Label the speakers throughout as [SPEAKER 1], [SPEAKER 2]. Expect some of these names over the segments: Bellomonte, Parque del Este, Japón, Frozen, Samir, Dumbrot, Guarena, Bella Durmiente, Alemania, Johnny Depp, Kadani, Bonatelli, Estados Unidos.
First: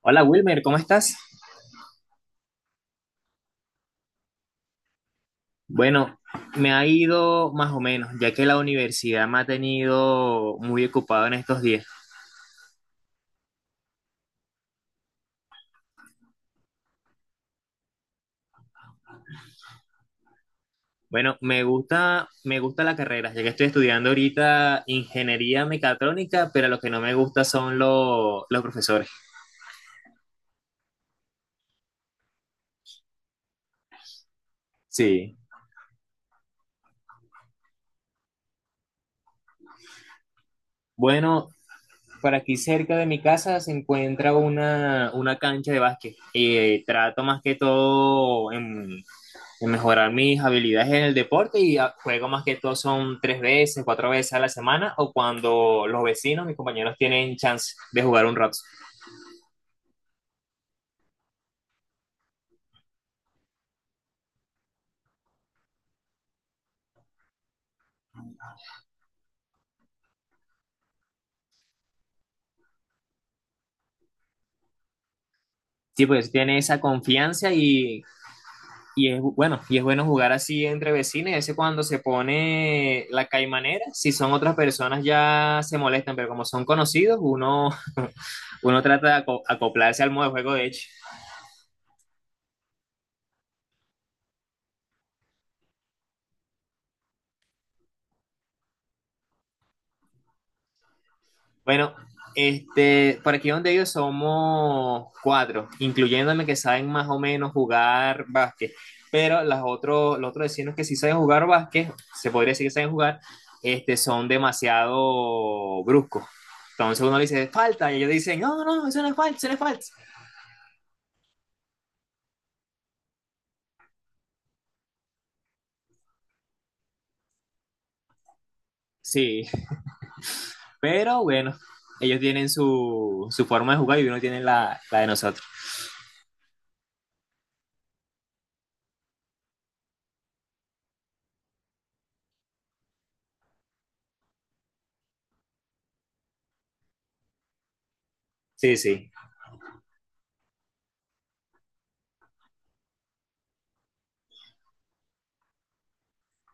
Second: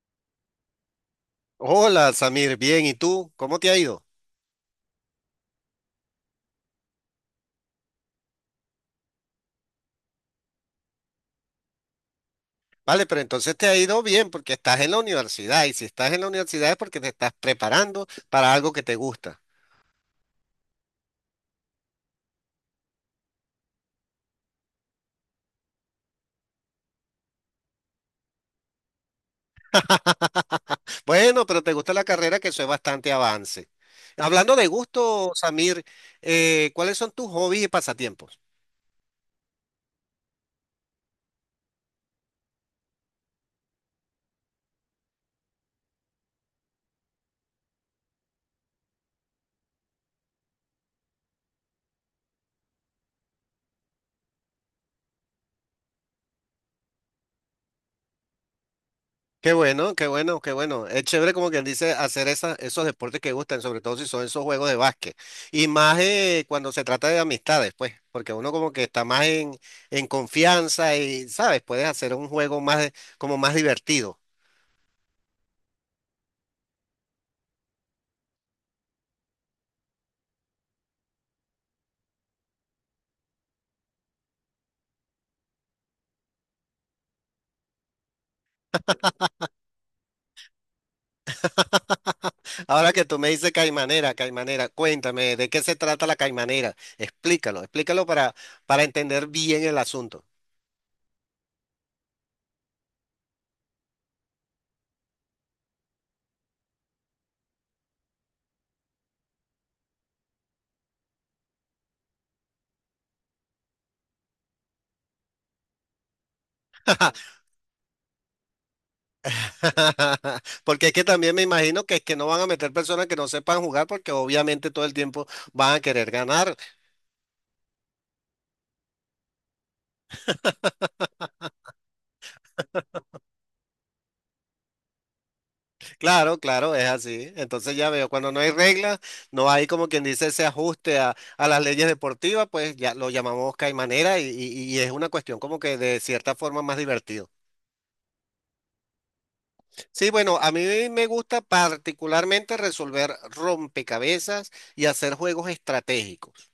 [SPEAKER 1] Hola Wilmer, ¿cómo estás?
[SPEAKER 2] Hola, Samir, bien, ¿y tú? ¿Cómo te ha ido?
[SPEAKER 1] Bueno, me ha ido más o menos, ya que la universidad me ha tenido muy ocupado en estos días.
[SPEAKER 2] Vale, pero entonces te ha ido bien porque estás en la universidad y si estás en la universidad es porque te estás preparando para algo que te gusta.
[SPEAKER 1] Bueno, me gusta la carrera, ya que estoy estudiando ahorita ingeniería mecatrónica, pero lo que no me gusta son los profesores.
[SPEAKER 2] Bueno, pero te gusta la carrera que eso es bastante avance. Hablando de gusto,
[SPEAKER 1] Sí.
[SPEAKER 2] Samir, ¿cuáles son tus hobbies y pasatiempos?
[SPEAKER 1] Bueno, por aquí cerca de mi casa se encuentra una cancha de básquet y trato más que todo en mejorar mis habilidades en el deporte y juego más que todo son tres veces, cuatro veces a la semana o cuando los vecinos, mis compañeros tienen chance de jugar un rato.
[SPEAKER 2] Qué bueno, qué bueno, qué bueno. Es chévere como quien dice hacer esos deportes que gustan, sobre todo si son esos juegos de básquet. Y más cuando se trata de amistades, pues, porque uno como que está más en confianza y, ¿sabes? Puedes hacer un juego más, como más divertido.
[SPEAKER 1] Sí, pues tiene esa confianza y es bueno jugar así entre vecinos. Y a veces cuando se pone la caimanera, si son otras personas ya se molestan, pero como son conocidos, uno, uno trata de acoplarse al modo de juego de hecho.
[SPEAKER 2] Ahora que tú me dices caimanera, caimanera, cuéntame, ¿de qué se trata la caimanera? Explícalo, explícalo para entender bien el asunto.
[SPEAKER 1] Bueno, por aquí donde yo somos cuatro, incluyéndome, que saben más o menos jugar básquet, pero las otros, los otros vecinos que sí saben jugar básquet, se podría decir que saben jugar, son demasiado bruscos. Entonces uno le dice, falta, y ellos dicen, no, no, no, eso no es falta, eso no es falta.
[SPEAKER 2] Porque es que también me imagino que es que no van a meter personas que no sepan jugar porque obviamente todo el tiempo van a querer ganar.
[SPEAKER 1] Sí, pero bueno, ellos tienen su forma de jugar y uno tiene la de nosotros.
[SPEAKER 2] Claro, claro, es así. Entonces ya veo, cuando no hay reglas, no hay como quien dice ese ajuste a las leyes deportivas, pues ya lo llamamos caimanera y es una cuestión como que de cierta forma más divertido.
[SPEAKER 1] Sí, sí.
[SPEAKER 2] Sí, bueno, a mí me gusta particularmente resolver rompecabezas y hacer juegos estratégicos.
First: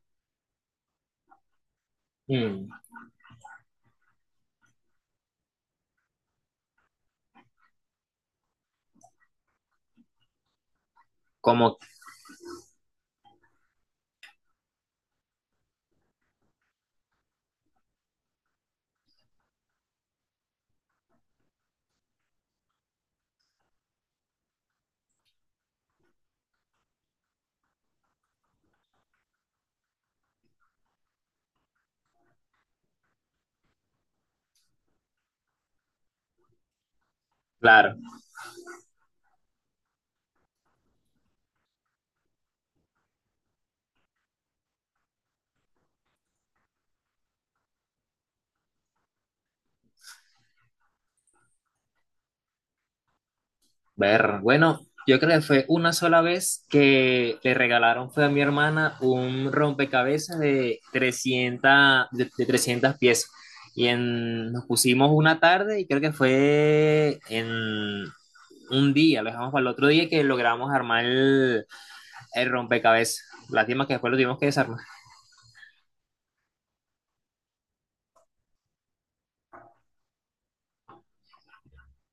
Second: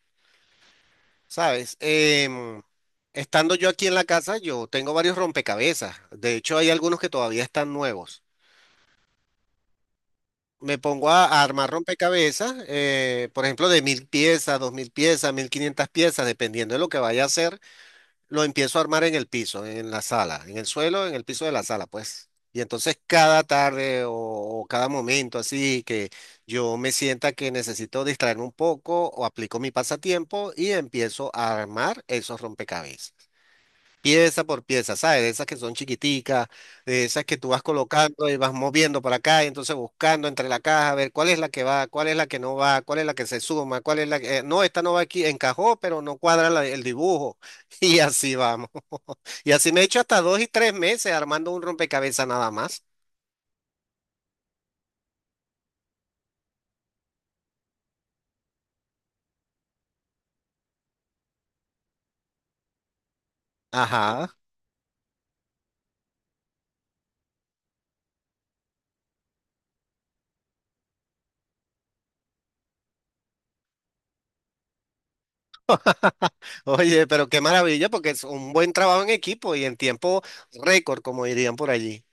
[SPEAKER 2] Sabes,
[SPEAKER 1] Mm,
[SPEAKER 2] estando yo aquí en la casa, yo tengo varios rompecabezas. De hecho, hay algunos que todavía están nuevos. Me pongo a armar
[SPEAKER 1] como,
[SPEAKER 2] rompecabezas, por ejemplo, de 1000 piezas, 2000 piezas, 1500 piezas, dependiendo de lo que vaya a hacer, lo empiezo a armar en el piso, en la sala, en el suelo, en el piso de la sala, pues. Y entonces cada tarde o cada momento así que yo me sienta que necesito distraerme un poco o aplico mi pasatiempo y empiezo a armar esos rompecabezas. Pieza por pieza, ¿sabes? De esas que son chiquiticas, de esas que tú vas
[SPEAKER 1] claro.
[SPEAKER 2] colocando y vas moviendo para acá y entonces buscando entre la caja a ver cuál es la que va, cuál es la que no va, cuál es la que se suma, cuál es la que no, esta no va aquí, encajó, pero no cuadra el dibujo. Y así vamos. Y así me he hecho hasta dos y tres meses armando un rompecabezas nada más.
[SPEAKER 1] Ver, bueno, yo creo que fue una sola vez que le regalaron, fue a mi hermana, un rompecabezas de 300, de 300 piezas.
[SPEAKER 2] Ajá.
[SPEAKER 1] Nos pusimos una tarde y creo que fue en un día, lo dejamos para el otro día que logramos armar el rompecabezas. Lástima que después lo tuvimos que desarmar.
[SPEAKER 2] Oye, pero qué maravilla porque es un buen trabajo en equipo y en tiempo récord, como dirían por allí.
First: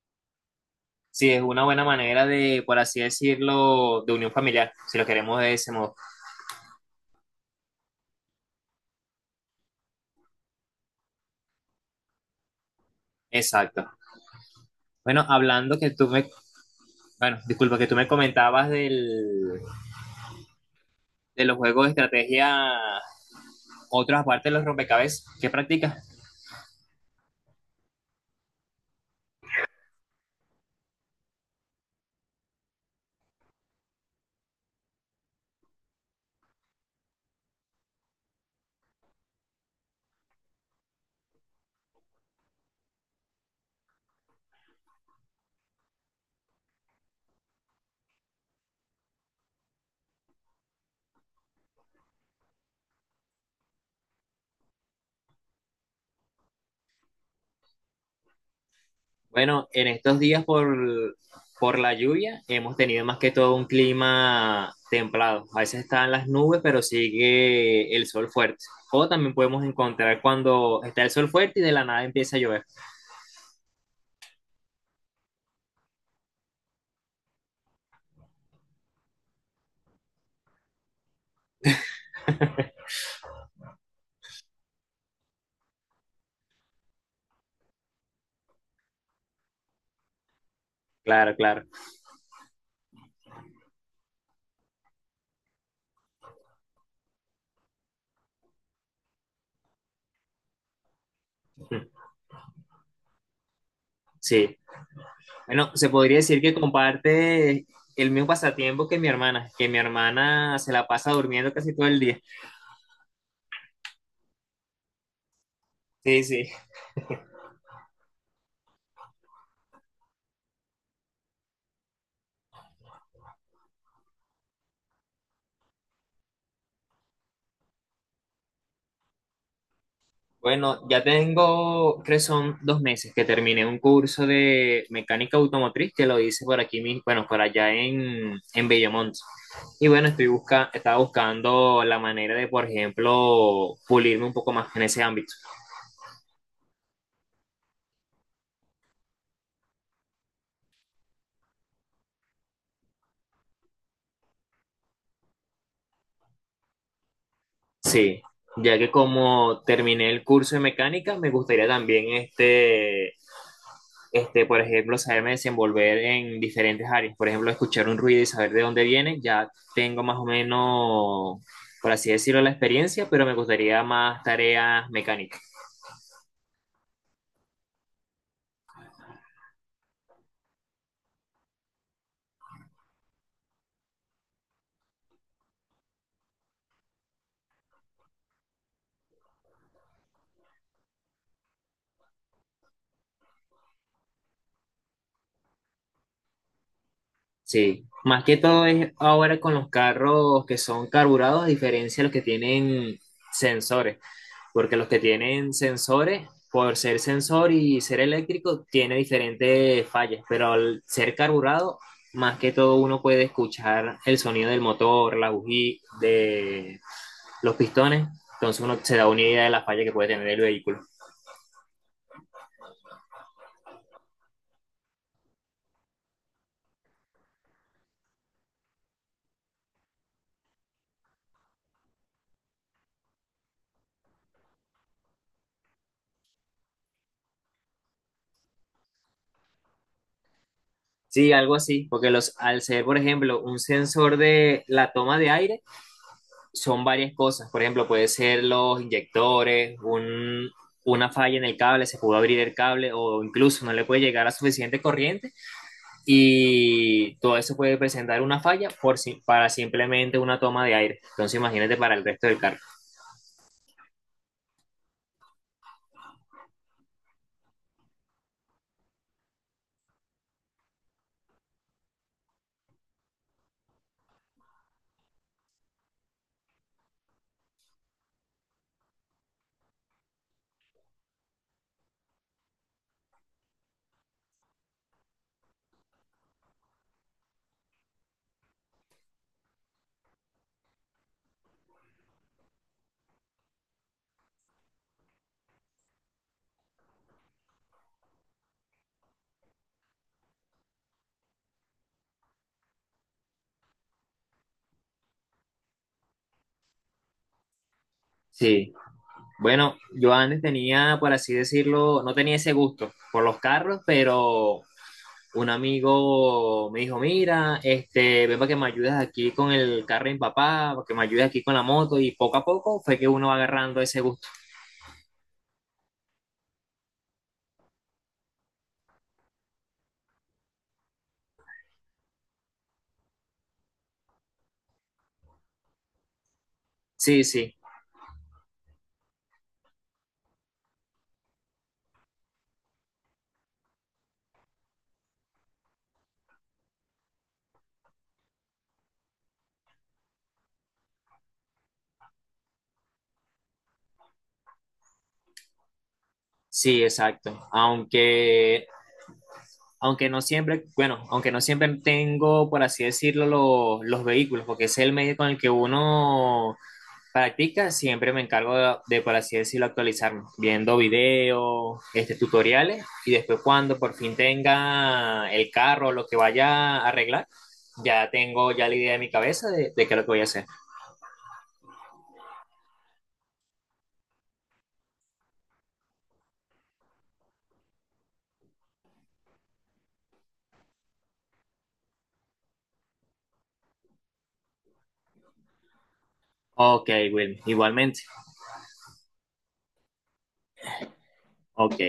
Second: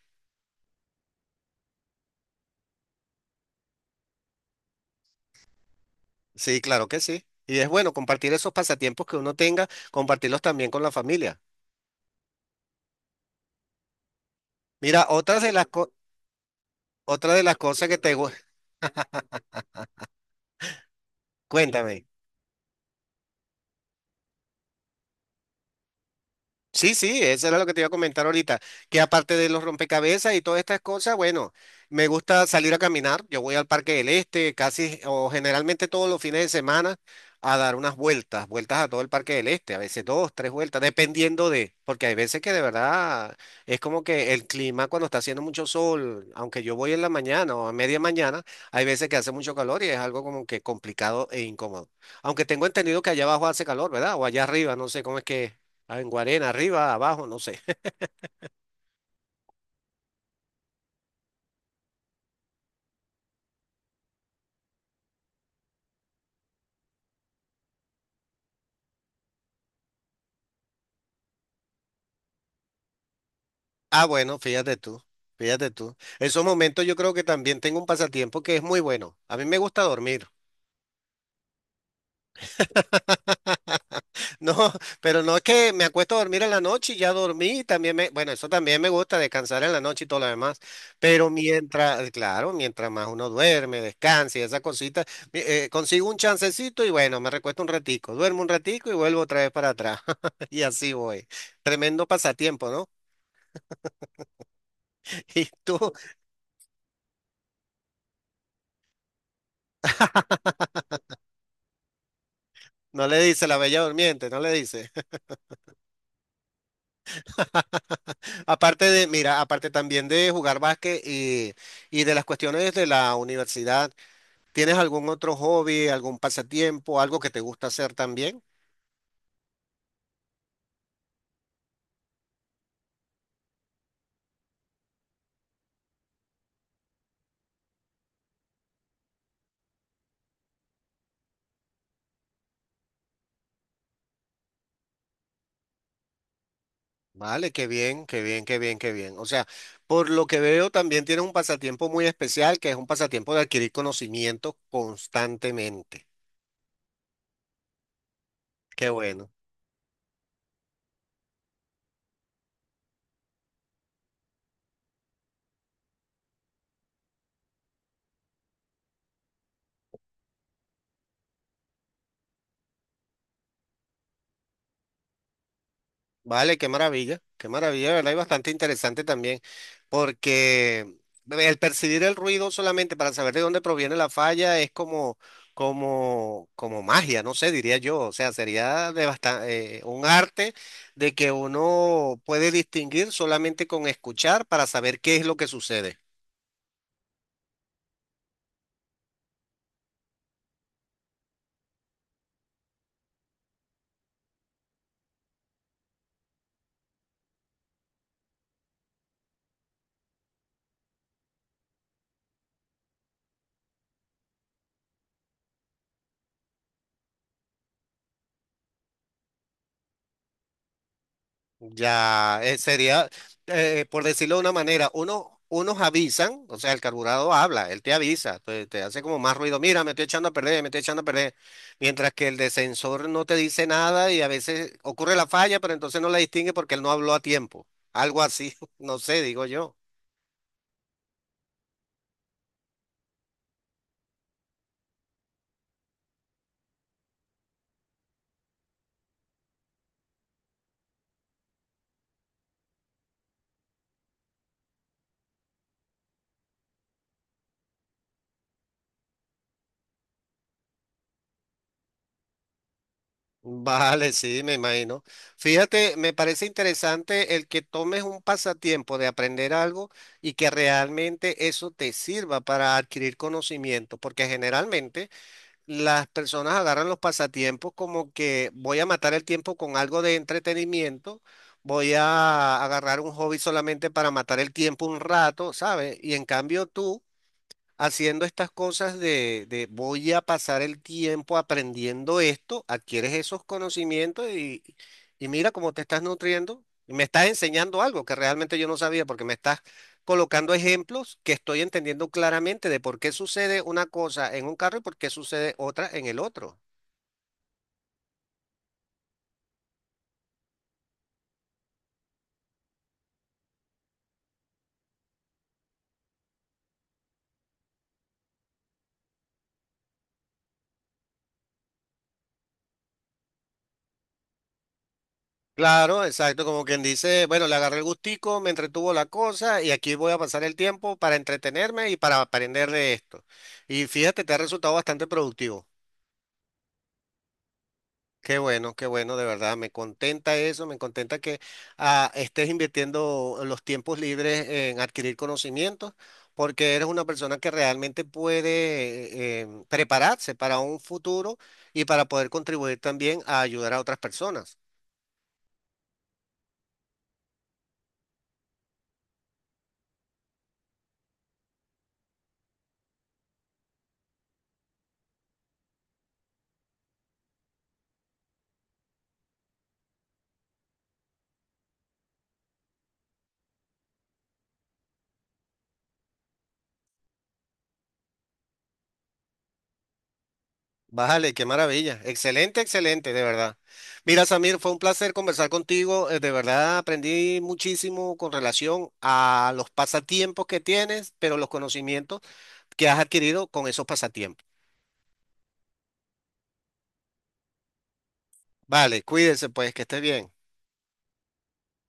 [SPEAKER 1] Sí, es una buena manera de, por así decirlo, de unión familiar, si lo queremos de ese modo.
[SPEAKER 2] Sí, claro que sí. Y es bueno compartir esos pasatiempos que uno tenga, compartirlos también con la familia.
[SPEAKER 1] Exacto.
[SPEAKER 2] Mira,
[SPEAKER 1] Bueno,
[SPEAKER 2] otras de
[SPEAKER 1] hablando que tú me
[SPEAKER 2] otra
[SPEAKER 1] Bueno,
[SPEAKER 2] de las
[SPEAKER 1] disculpa que
[SPEAKER 2] cosas
[SPEAKER 1] tú
[SPEAKER 2] que
[SPEAKER 1] me comentabas de los juegos de
[SPEAKER 2] cuéntame.
[SPEAKER 1] estrategia, otras aparte de los rompecabezas. ¿Qué practicas?
[SPEAKER 2] Sí, sí, eso era lo que te iba a comentar ahorita, que aparte de los rompecabezas y todas estas cosas, bueno, me gusta salir a caminar, yo voy al Parque del Este casi o generalmente todos los fines de semana a dar unas vueltas, vueltas a todo el Parque del Este, a veces dos, tres vueltas, dependiendo de, porque hay veces que de verdad es como que el clima cuando está haciendo mucho sol, aunque yo voy en la mañana o a media mañana, hay veces que hace mucho calor y es algo como que complicado e incómodo. Aunque tengo entendido que allá abajo hace calor, ¿verdad? O allá arriba, no sé cómo es que es. Ah, en Guarena, arriba, abajo, no sé.
[SPEAKER 1] Bueno, en estos por la lluvia hemos tenido más que todo un clima templado. A veces están las nubes, pero sigue el sol fuerte. O también podemos encontrar cuando está el sol fuerte y de la nada empieza a llover.
[SPEAKER 2] Ah, bueno, fíjate tú, fíjate tú. Esos momentos yo creo que también tengo un pasatiempo que es muy bueno. A mí me gusta dormir. No, pero no es que me acuesto a dormir en la noche y ya dormí, también me, bueno, eso también me gusta descansar en la noche y todo lo demás, pero
[SPEAKER 1] Claro, claro.
[SPEAKER 2] mientras, claro, mientras más uno duerme, descansa y esas cositas, consigo un chancecito y bueno, me recuesto un ratico, duermo un ratico y vuelvo otra vez para atrás y así voy. Tremendo pasatiempo, ¿no?
[SPEAKER 1] Sí.
[SPEAKER 2] ¿Y
[SPEAKER 1] Bueno, se
[SPEAKER 2] tú?
[SPEAKER 1] podría decir que comparte el mismo pasatiempo que mi hermana se la pasa durmiendo casi todo el día.
[SPEAKER 2] No le dice la Bella Durmiente, no le dice.
[SPEAKER 1] Sí, sí.
[SPEAKER 2] Aparte de, mira, aparte también de jugar básquet y de las cuestiones de la universidad, ¿tienes algún otro hobby, algún pasatiempo, algo que te gusta hacer también?
[SPEAKER 1] Bueno, ya tengo, creo que son dos meses que terminé un curso de mecánica automotriz que lo hice por aquí mismo, bueno, por allá en Bellomonte. Y bueno, estaba buscando la manera de, por ejemplo, pulirme un poco más en ese ámbito.
[SPEAKER 2] Vale, qué bien, qué bien, qué bien, qué bien. O sea, por lo que veo, también tienes un pasatiempo muy especial, que es un pasatiempo de adquirir conocimiento constantemente.
[SPEAKER 1] Sí, ya que
[SPEAKER 2] Qué bueno.
[SPEAKER 1] como terminé el curso de mecánica, me gustaría también por ejemplo, saberme desenvolver en diferentes áreas. Por ejemplo, escuchar un ruido y saber de dónde viene, ya tengo más o menos, por así decirlo, la experiencia, pero me gustaría más tareas mecánicas.
[SPEAKER 2] Vale, qué maravilla, ¿verdad? Y bastante interesante también, porque el percibir el ruido solamente para saber de dónde proviene la falla es como, como, como magia, no sé, diría yo. O sea, sería de un arte de que uno puede distinguir solamente con escuchar para saber qué es lo que sucede.
[SPEAKER 1] Sí, más que todo es ahora con los carros que son carburados, a diferencia de los que tienen sensores. Porque los que tienen sensores, por ser sensor y ser eléctrico, tiene diferentes fallas, pero al ser carburado, más que todo uno puede escuchar el sonido del motor, la bujía, de los pistones, entonces uno se da una idea de la falla que puede tener el vehículo.
[SPEAKER 2] Ya, sería, por decirlo de una manera, uno, unos avisan, o sea, el carburado habla, él te avisa, te hace como más ruido, mira, me estoy echando a perder, me estoy echando a perder, mientras que el de sensor no te dice nada y a veces ocurre la falla, pero entonces no la distingue porque él no habló a tiempo, algo así, no sé, digo yo.
[SPEAKER 1] Sí, algo así, porque los, al ser, por ejemplo, un sensor de la toma de aire, son varias cosas. Por ejemplo, puede ser los inyectores, un, una falla en el cable, se pudo abrir el cable o incluso no le puede llegar a suficiente corriente y todo eso puede presentar una falla por, para simplemente una toma de aire. Entonces imagínate para el resto del carro.
[SPEAKER 2] Vale, sí, me imagino. Fíjate, me parece interesante el que tomes un pasatiempo de aprender algo y que realmente eso te sirva para adquirir conocimiento, porque generalmente las personas agarran los pasatiempos como que voy a matar el tiempo con algo de entretenimiento, voy a agarrar un hobby solamente para matar el tiempo un rato, ¿sabes? Y en cambio tú haciendo estas cosas de voy a pasar el tiempo aprendiendo esto, adquieres esos conocimientos y mira cómo te estás nutriendo. Y me estás enseñando algo que realmente yo no sabía porque me estás colocando ejemplos que estoy entendiendo claramente de por qué sucede una cosa en un carro y por qué sucede otra en el otro.
[SPEAKER 1] Sí. Bueno, yo antes tenía, por así decirlo, no tenía ese gusto por los carros, pero un amigo me dijo, mira, este, ven para que me ayudes aquí con el carro de mi papá, para que me ayudes aquí con la moto, y poco a poco fue que uno va agarrando ese gusto.
[SPEAKER 2] Claro, exacto, como quien dice, bueno, le agarré el gustico, me entretuvo la cosa y aquí voy a pasar el tiempo para entretenerme y para aprender de esto. Y fíjate, te ha resultado bastante productivo.
[SPEAKER 1] Sí, sí,
[SPEAKER 2] Qué bueno, de verdad, me contenta eso, me contenta que estés invirtiendo los tiempos libres en adquirir conocimientos, porque eres una persona que realmente puede prepararse para un futuro y para poder contribuir también a ayudar a otras personas.
[SPEAKER 1] sí, exacto. Aunque no siempre, bueno, aunque no siempre tengo, por así decirlo, los vehículos, porque ese es el medio con el que uno practica, siempre me encargo por así decirlo, actualizarme, viendo videos, este, tutoriales, y después cuando por fin tenga el carro, lo que vaya a arreglar, ya tengo la idea en mi cabeza de qué es lo que voy a hacer.
[SPEAKER 2] Vale, qué maravilla, excelente, excelente, de verdad. Mira, Samir, fue un placer conversar contigo, de verdad aprendí muchísimo con relación a los pasatiempos que tienes, pero los conocimientos que has adquirido con esos pasatiempos.
[SPEAKER 1] Ok, Will, igualmente.
[SPEAKER 2] Vale, cuídense pues, que esté bien.
[SPEAKER 1] Ok.